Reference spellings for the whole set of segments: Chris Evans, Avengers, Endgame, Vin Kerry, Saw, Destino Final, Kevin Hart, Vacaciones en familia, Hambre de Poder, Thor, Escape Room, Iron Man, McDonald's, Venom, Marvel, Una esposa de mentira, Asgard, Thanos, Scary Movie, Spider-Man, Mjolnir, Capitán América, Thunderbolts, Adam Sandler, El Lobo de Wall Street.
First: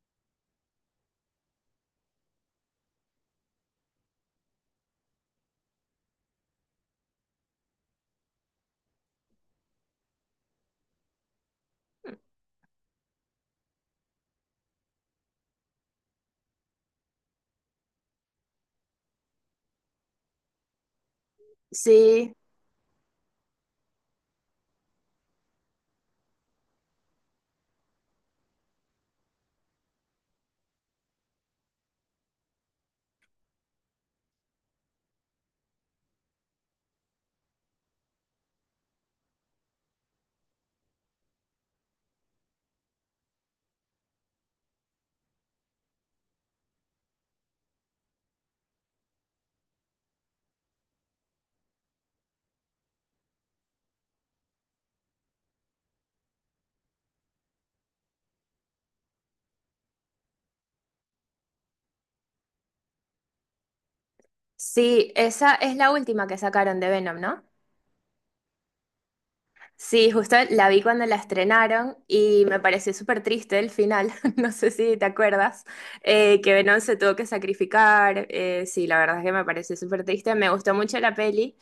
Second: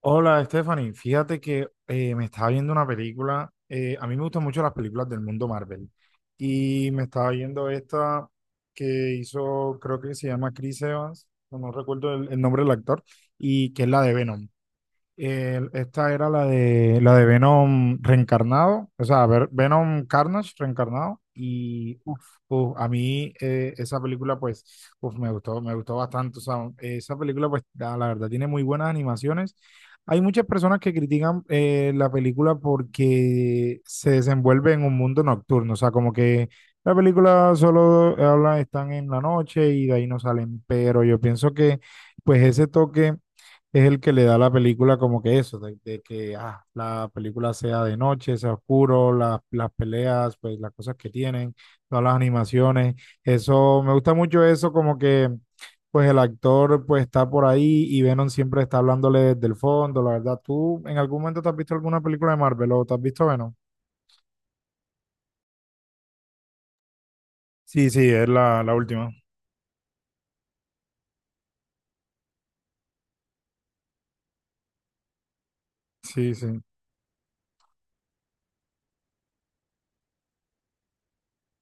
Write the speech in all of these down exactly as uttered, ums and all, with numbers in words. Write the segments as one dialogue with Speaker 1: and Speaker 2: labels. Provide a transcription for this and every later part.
Speaker 1: Hola, Stephanie. Fíjate que eh, me estaba viendo una película. Eh, a mí me gustan mucho las películas del mundo Marvel. Y me estaba viendo esta que hizo, creo que se llama Chris Evans, no, no recuerdo el, el nombre del actor, y que es la de Venom. El- esta era la de la de Venom reencarnado, o sea, ver- Venom Carnage reencarnado y uf,
Speaker 2: Sí,
Speaker 1: uf, a mí eh, esa película pues uf, me gustó, me gustó bastante, o sea, esa película pues la, la verdad tiene muy buenas animaciones. Hay muchas personas que critican eh, la película porque se desenvuelve en un mundo nocturno, o sea, como que la película solo habla, están en la noche y de ahí no salen, pero yo pienso que pues ese toque es el que le da a la película como que eso, de, de que ah, la película sea de noche, sea oscuro, las, las peleas, pues las cosas que tienen, todas las animaciones, eso, me gusta mucho eso, como que pues el actor pues está por ahí y Venom siempre está hablándole desde el fondo, la verdad. ¿Tú en algún momento te has visto alguna película de Marvel o te has visto Venom?
Speaker 2: sí, esa es la última que sacaron de Venom, ¿no?
Speaker 1: Sí, sí, es la, la última.
Speaker 2: Sí, justo la vi cuando la estrenaron y me pareció súper triste el final, no sé si te acuerdas,
Speaker 1: Sí,
Speaker 2: eh,
Speaker 1: sí.
Speaker 2: que Venom se tuvo que sacrificar, eh, sí, la verdad es que me pareció súper triste, me gustó mucho la peli.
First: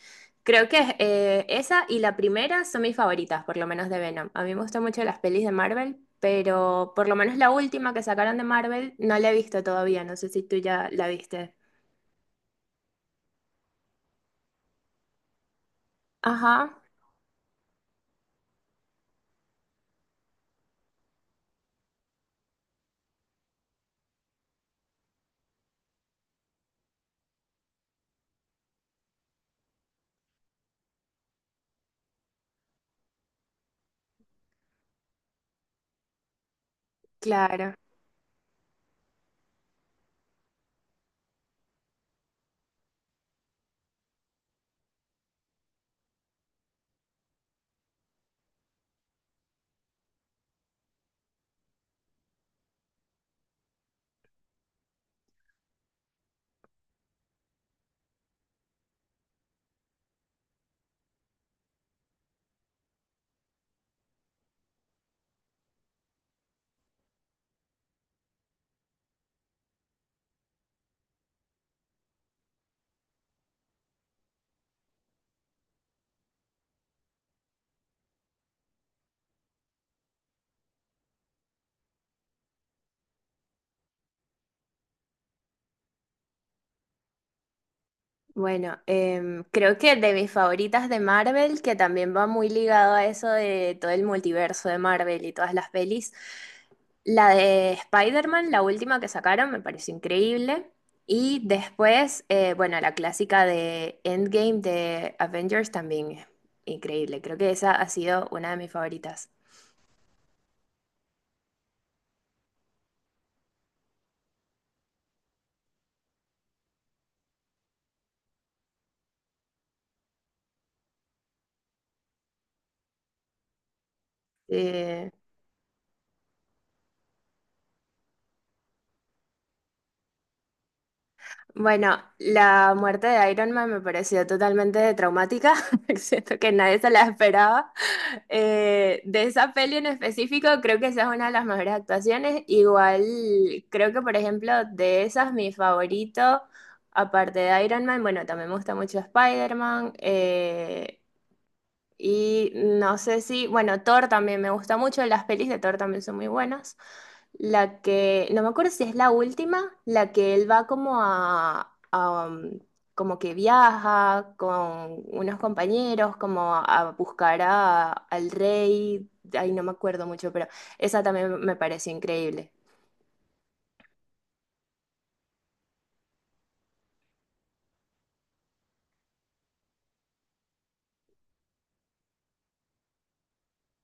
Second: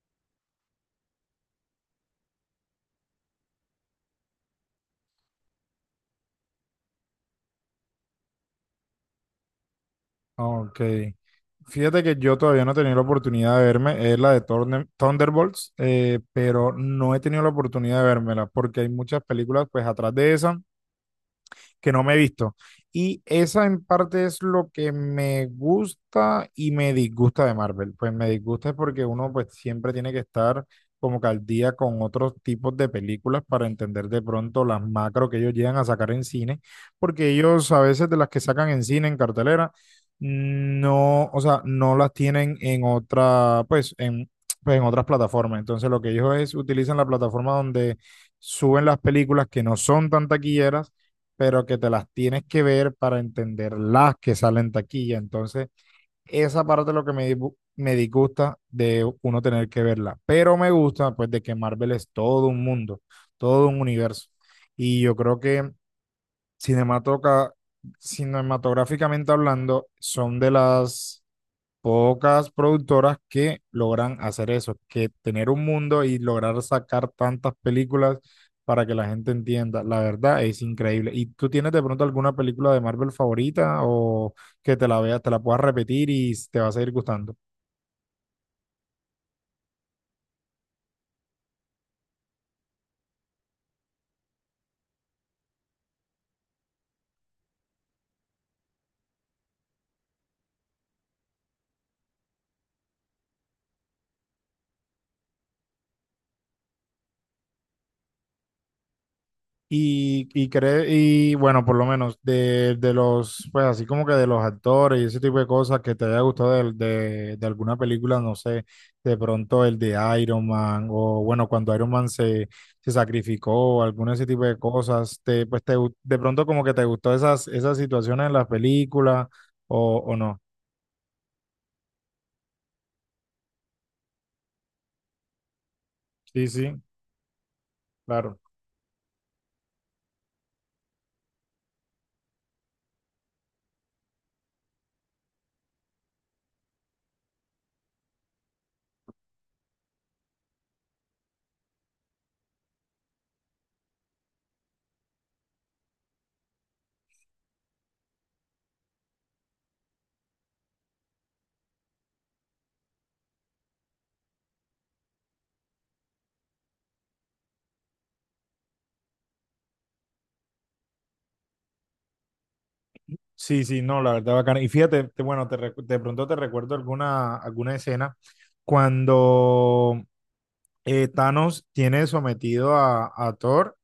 Speaker 2: Creo que eh, esa y la primera son mis favoritas, por lo menos de Venom. A mí me gustan mucho las pelis de Marvel, pero por lo menos la última que sacaron de Marvel no la he visto todavía, no sé si tú
Speaker 1: Ok.
Speaker 2: ya la viste.
Speaker 1: Fíjate que yo todavía no he tenido la oportunidad de verme, es la de Thorne- Thunderbolts, eh, pero
Speaker 2: Ajá,
Speaker 1: no he tenido la oportunidad de vérmela porque hay muchas películas pues atrás de esa que no me he visto. Y esa en parte es lo que me gusta y me disgusta de Marvel. Pues me disgusta es porque uno pues siempre tiene que estar como que al día con otros tipos de películas para entender de pronto las macro que ellos llegan a sacar en cine, porque ellos
Speaker 2: claro.
Speaker 1: a veces de las que sacan en cine, en cartelera, no, o sea, no las tienen en otra, pues en, pues, en otras plataformas. Entonces lo que ellos es, utilizan la plataforma donde suben las películas que no son tan taquilleras pero que te las tienes que ver para entender las que salen taquilla. Entonces, esa parte es lo que me, dibu- me disgusta de uno tener que verla. Pero me gusta, pues, de que Marvel es todo un mundo, todo un universo. Y yo creo que cinematoca- cinematográficamente hablando, son de las pocas productoras que logran hacer eso, que tener un mundo y lograr sacar tantas películas para que la gente entienda. La verdad es increíble. ¿Y tú tienes de pronto alguna película de Marvel favorita o que te la veas, te la puedas repetir y te va a seguir gustando?
Speaker 2: Bueno, em, creo que de mis favoritas de Marvel, que también va muy ligado a eso de todo el multiverso de Marvel y todas las pelis, la de Spider-Man, la última que sacaron, me pareció increíble. Y después, eh, bueno, la clásica de Endgame de Avengers también es increíble. Creo que esa ha sido una de mis favoritas.
Speaker 1: Y, y, cre- y bueno, por lo menos de, de los, pues así como que de los actores y ese tipo de cosas que te haya gustado del- de, de alguna película, no sé, de pronto el de Iron Man o bueno, cuando Iron Man se, se sacrificó, alguno de ese tipo de
Speaker 2: Eh,
Speaker 1: cosas, te, pues te, gu- de pronto como que te gustó esas, esas situaciones en las películas o, o no.
Speaker 2: bueno, la muerte de Iron Man me pareció totalmente traumática. Siento
Speaker 1: Sí,
Speaker 2: que nadie
Speaker 1: sí,
Speaker 2: se la esperaba.
Speaker 1: claro.
Speaker 2: Eh, de esa peli en específico, creo que esa es una de las mejores actuaciones. Igual, creo que, por ejemplo, de esas, mi favorito, aparte de Iron Man, bueno, también me gusta mucho Spider-Man. Eh, y no sé si, bueno, Thor también me gusta mucho, las pelis de Thor también son muy buenas. La que, no me acuerdo si es la última, la que él va como a, a, um, como que viaja con unos compañeros, como a buscar a- al rey, ahí no me acuerdo mucho, pero esa también me pareció increíble.
Speaker 1: Sí, sí, no, la verdad bacana. Y fíjate, te- bueno, te, recu- de pronto te recuerdo alguna, alguna escena cuando... eh, Thanos tiene sometido a, a Thor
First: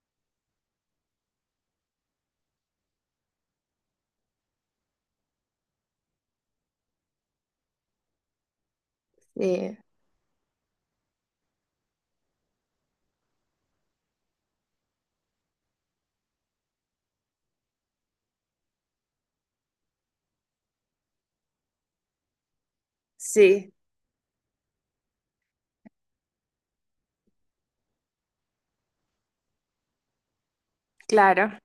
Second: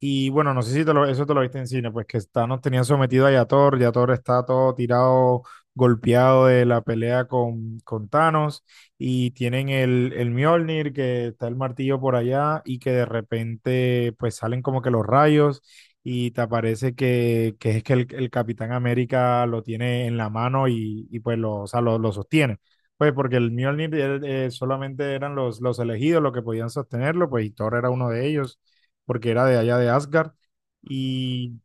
Speaker 1: y bueno, no sé si te lo- eso te lo viste en cine, pues que está, nos tenían sometido a Yator, Yator está todo tirado, golpeado de la pelea con, con Thanos, y tienen
Speaker 2: Sí,
Speaker 1: el, el Mjolnir, que está el martillo por allá, y que de repente pues salen como que los rayos, y te aparece que, que es que el, el Capitán América lo tiene en la mano y, y pues lo, o sea, lo, lo sostiene. Pues porque el
Speaker 2: sí,
Speaker 1: Mjolnir eh, eh, solamente eran los, los elegidos los que podían sostenerlo, pues y Thor era uno de ellos porque era de allá de Asgard.
Speaker 2: claro,
Speaker 1: Y,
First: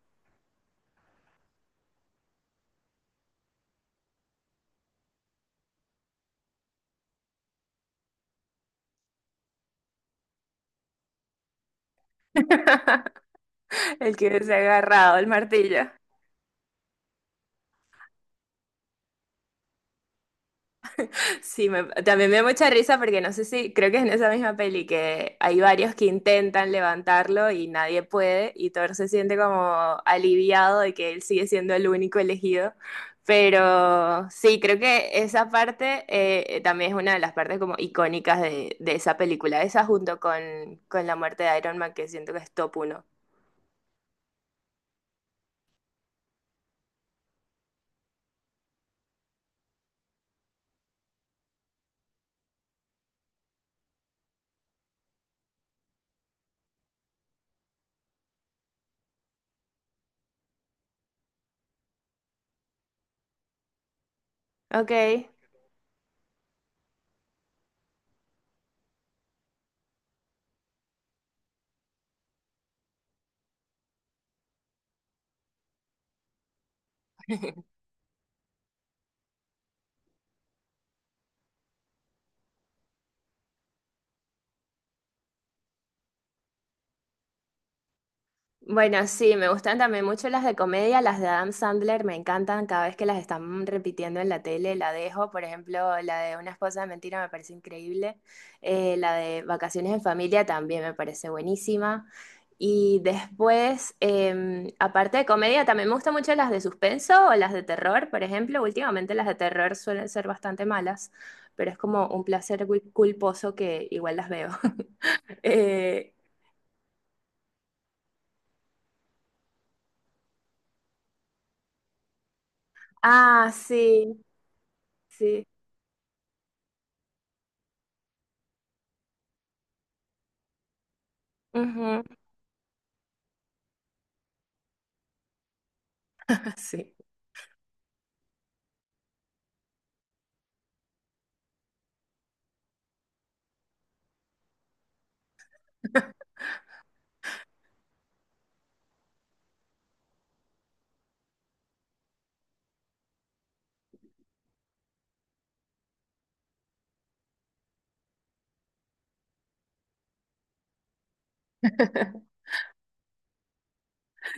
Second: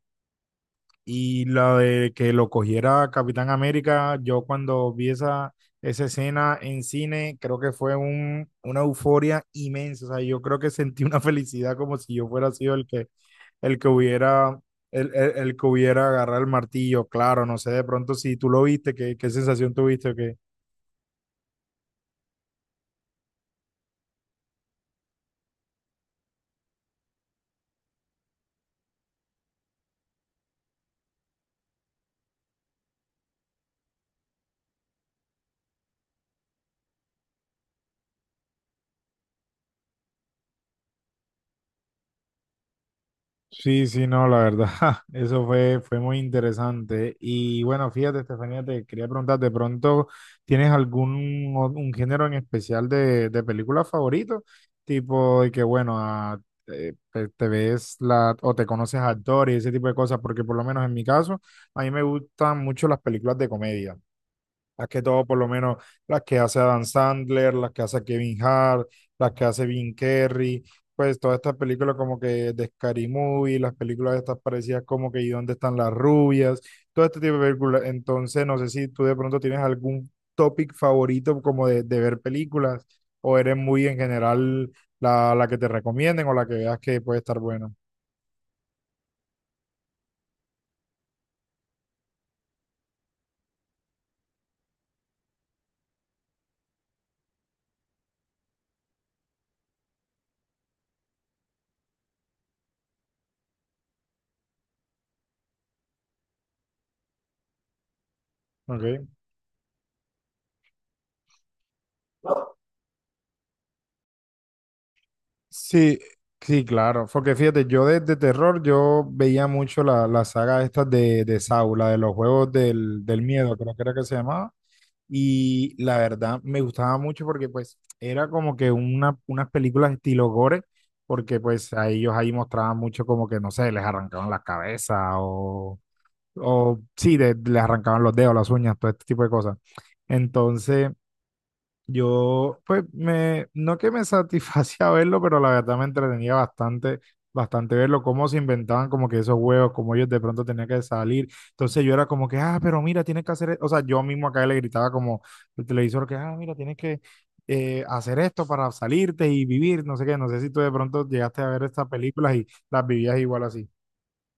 Speaker 1: y la de que lo cogiera Capitán América, yo cuando vi esa, esa escena en cine, creo que fue un, una euforia inmensa. O sea, yo creo que sentí una felicidad como si yo fuera sido el que, el que
Speaker 2: el que se ha
Speaker 1: hubiera, el,
Speaker 2: agarrado el
Speaker 1: el, el que
Speaker 2: martillo.
Speaker 1: hubiera agarrado el martillo. Claro, no sé de pronto si tú lo viste, qué, qué sensación tuviste, o
Speaker 2: Sí, me- también me da mucha risa porque no sé si, creo que es en esa misma peli que hay varios que intentan levantarlo y nadie puede y Thor se siente como aliviado de que él sigue siendo el único elegido. Pero sí, creo que esa parte eh, también es una de las partes como icónicas de, de esa película, esa junto con, con la muerte de Iron Man que siento que es top uno.
Speaker 1: sí, sí, no, la verdad, eso fue, fue muy interesante. Y bueno, fíjate, Estefanía, te quería preguntar, ¿de pronto tienes algún o- un género en especial de, de película favorito? Tipo de que, bueno, a- eh, te, te ves la, o te conoces a actores y ese tipo de cosas, porque por lo menos en mi caso, a mí me gustan mucho las películas de comedia. Más que todo,
Speaker 2: Ok.
Speaker 1: por lo menos, las que hace Adam Sandler, las que hace Kevin Hart, las que hace Vin Kerry, pues todas estas películas como que de Scary Movie, las películas estas parecidas como que ¿y dónde están las rubias? Todo este tipo de películas. Entonces, no sé si tú de pronto tienes algún topic favorito como de, de ver películas o eres muy en general la, la que te recomienden o la que veas que puede estar buena.
Speaker 2: Bueno, sí, me gustan también mucho las de comedia, las de Adam Sandler, me encantan, cada vez que las están repitiendo en la tele la dejo. Por ejemplo, la de Una esposa de mentira me parece increíble, eh, la de Vacaciones en familia también me parece buenísima, y después, em, aparte de comedia, también me gustan mucho las de suspenso o las de terror. Por ejemplo,
Speaker 1: Ok.
Speaker 2: últimamente las de terror suelen ser bastante malas, pero es como un placer cul- culposo que igual las veo.
Speaker 1: Sí,
Speaker 2: Eh,
Speaker 1: sí, claro. Porque fíjate, yo de, de terror, yo veía mucho la, la saga esta de, de Saw, la de los juegos del, del
Speaker 2: ah,
Speaker 1: miedo, creo que era que se
Speaker 2: sí,
Speaker 1: llamaba.
Speaker 2: sí.
Speaker 1: Y la verdad me gustaba mucho porque pues era como que una, unas películas estilo gore, porque pues a
Speaker 2: Ujú.
Speaker 1: ellos ahí mostraban mucho como que, no sé, les arrancaban las cabezas o, o
Speaker 2: Sí,
Speaker 1: sí, de- les arrancaban los dedos, las uñas, todo este tipo de cosas. Entonces... Yo, pues, me, no que me satisfacía verlo, pero la verdad me entretenía bastante, bastante verlo, cómo se inventaban como que esos juegos, cómo ellos de pronto tenían que salir. Entonces yo era como que, ah, pero mira, tienes que hacer, e-". o sea, yo mismo acá le gritaba como el televisor que, ah, mira, tienes que eh, hacer esto para salirte y vivir, no sé qué, no sé si tú de pronto llegaste a ver estas películas y las vivías igual así.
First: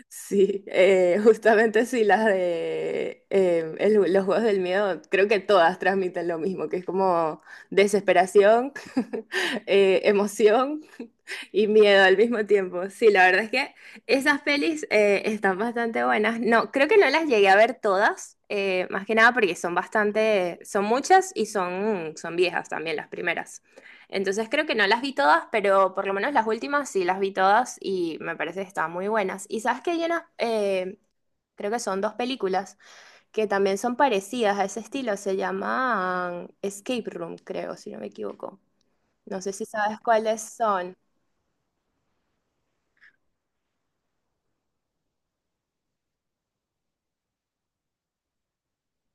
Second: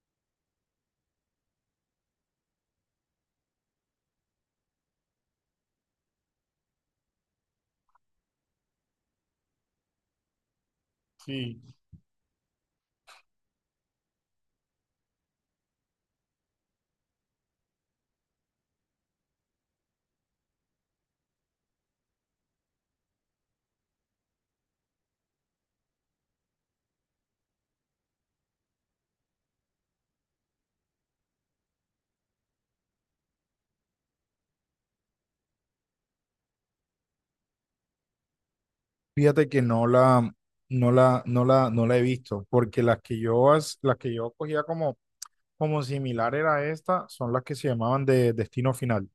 Speaker 2: sí, eh, justamente sí, las de eh, el- los juegos del miedo, creo que todas transmiten lo mismo, que es como desesperación, eh, emoción
Speaker 1: Sí.
Speaker 2: y miedo al mismo tiempo. Sí, la verdad es que esas pelis eh, están bastante buenas. No, creo que no las llegué a ver todas, eh, más que nada porque son bastante, son muchas y son, son viejas también las primeras. Entonces creo que no las vi todas, pero por lo menos las últimas sí las vi todas y me parece que están muy buenas. Y sabes que hay unas, eh, creo que son dos películas que también son parecidas a ese estilo, se llaman Escape Room, creo, si no me equivoco. No
Speaker 1: Fíjate
Speaker 2: sé
Speaker 1: que
Speaker 2: si
Speaker 1: no
Speaker 2: sabes
Speaker 1: la,
Speaker 2: cuáles
Speaker 1: no
Speaker 2: son.
Speaker 1: la, no la, no la he visto, porque las que yo, as- las que yo cogía como como similar era esta, son las que se llamaban de Destino Final,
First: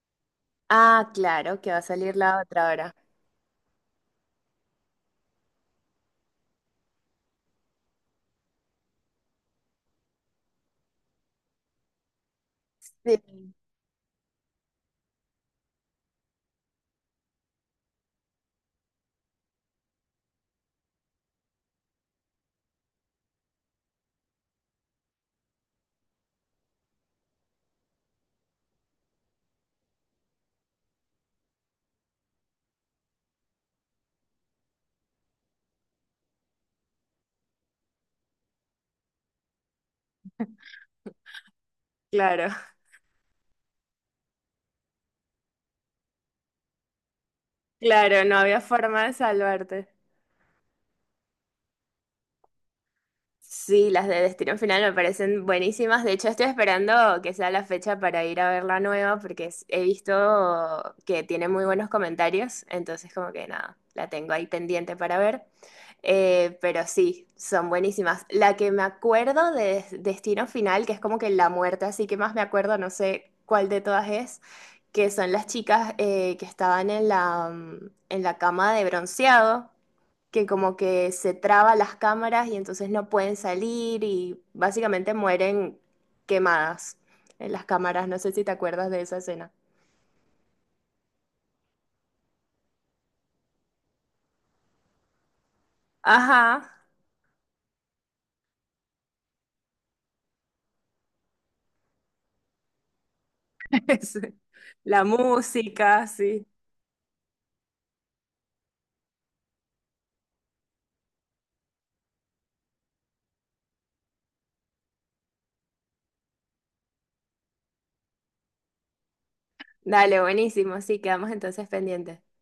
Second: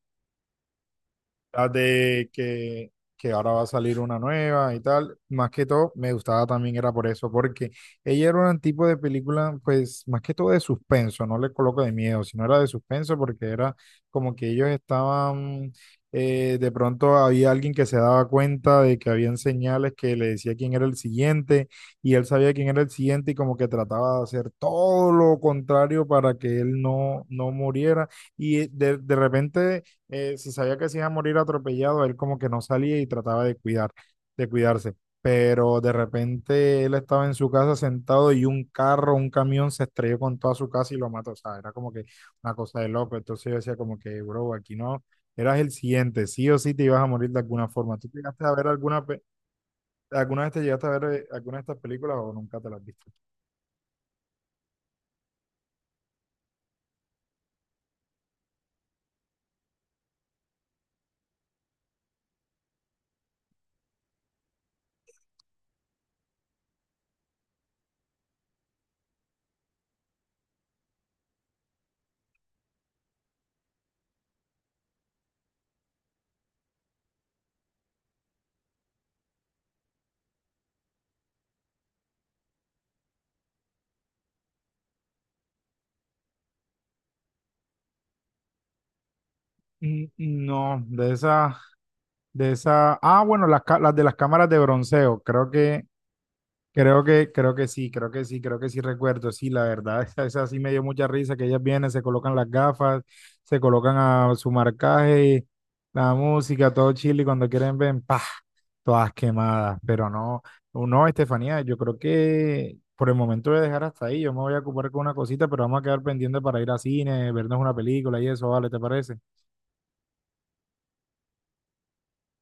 Speaker 2: Ah, claro, que
Speaker 1: las
Speaker 2: va a salir
Speaker 1: de
Speaker 2: la otra
Speaker 1: que,
Speaker 2: ahora.
Speaker 1: que ahora va a salir una nueva y tal. Más que todo, me gustaba también era por eso, porque ella era un tipo de película, pues más que todo de suspenso, no le coloco de miedo, sino era de suspenso
Speaker 2: Sí,
Speaker 1: porque era como que ellos estaban, eh, de pronto había alguien que se daba cuenta de que habían señales que le decía quién era el siguiente y él sabía quién era el siguiente y como que trataba de hacer todo lo contrario para que él no, no muriera y de, de repente eh, si sabía que se iba a morir atropellado, él como que no salía y trataba de cuidar, de cuidarse. Pero de repente él estaba en su casa sentado y un carro, un camión se estrelló con toda su casa y lo mató. O sea, era como que
Speaker 2: claro,
Speaker 1: una cosa de loco. Entonces yo decía como que, bro, aquí no, eras el siguiente, sí o sí te ibas a morir de alguna forma. ¿Tú
Speaker 2: claro, no
Speaker 1: llegaste a
Speaker 2: había
Speaker 1: ver alguna,
Speaker 2: forma de
Speaker 1: pe-
Speaker 2: salvarte.
Speaker 1: alguna vez te llegaste a ver eh, alguna de estas películas o nunca te las viste?
Speaker 2: Sí, las de Destino Final me parecen buenísimas. De hecho, estoy esperando que sea la fecha para ir a ver la nueva porque es- he visto que tiene muy buenos comentarios. Entonces, como que nada, la tengo ahí pendiente para ver. Eh, pero sí, son buenísimas. La que me acuerdo de Des- Destino Final, que es como que la muerte, así que más me acuerdo, no sé cuál de todas es, que son las chicas eh, que estaban en la, mm, en la cama de bronceado que como que se traba las cámaras y entonces no pueden salir y básicamente mueren quemadas en las cámaras. No sé si te acuerdas de esa escena.
Speaker 1: Mm, no, de esa, de esa, ah, bueno, las, ca- las de las cámaras de bronceo, creo que
Speaker 2: Ajá,
Speaker 1: Creo que, creo que sí, creo que sí, creo que sí recuerdo, sí, la verdad, esa, esa sí me dio mucha risa, que ellas vienen, se colocan las gafas, se colocan
Speaker 2: es-
Speaker 1: a su
Speaker 2: la
Speaker 1: marcaje,
Speaker 2: música,
Speaker 1: la
Speaker 2: sí.
Speaker 1: música, todo chile, y cuando quieren ven, pa, todas quemadas, pero no, no, Estefanía, yo creo que por el momento voy a dejar hasta ahí, yo me voy a ocupar con una cosita, pero vamos a quedar pendiente para ir a cine, vernos una película y eso, vale, ¿te parece?
Speaker 2: Dale, buenísimo. Sí, quedamos entonces pendientes.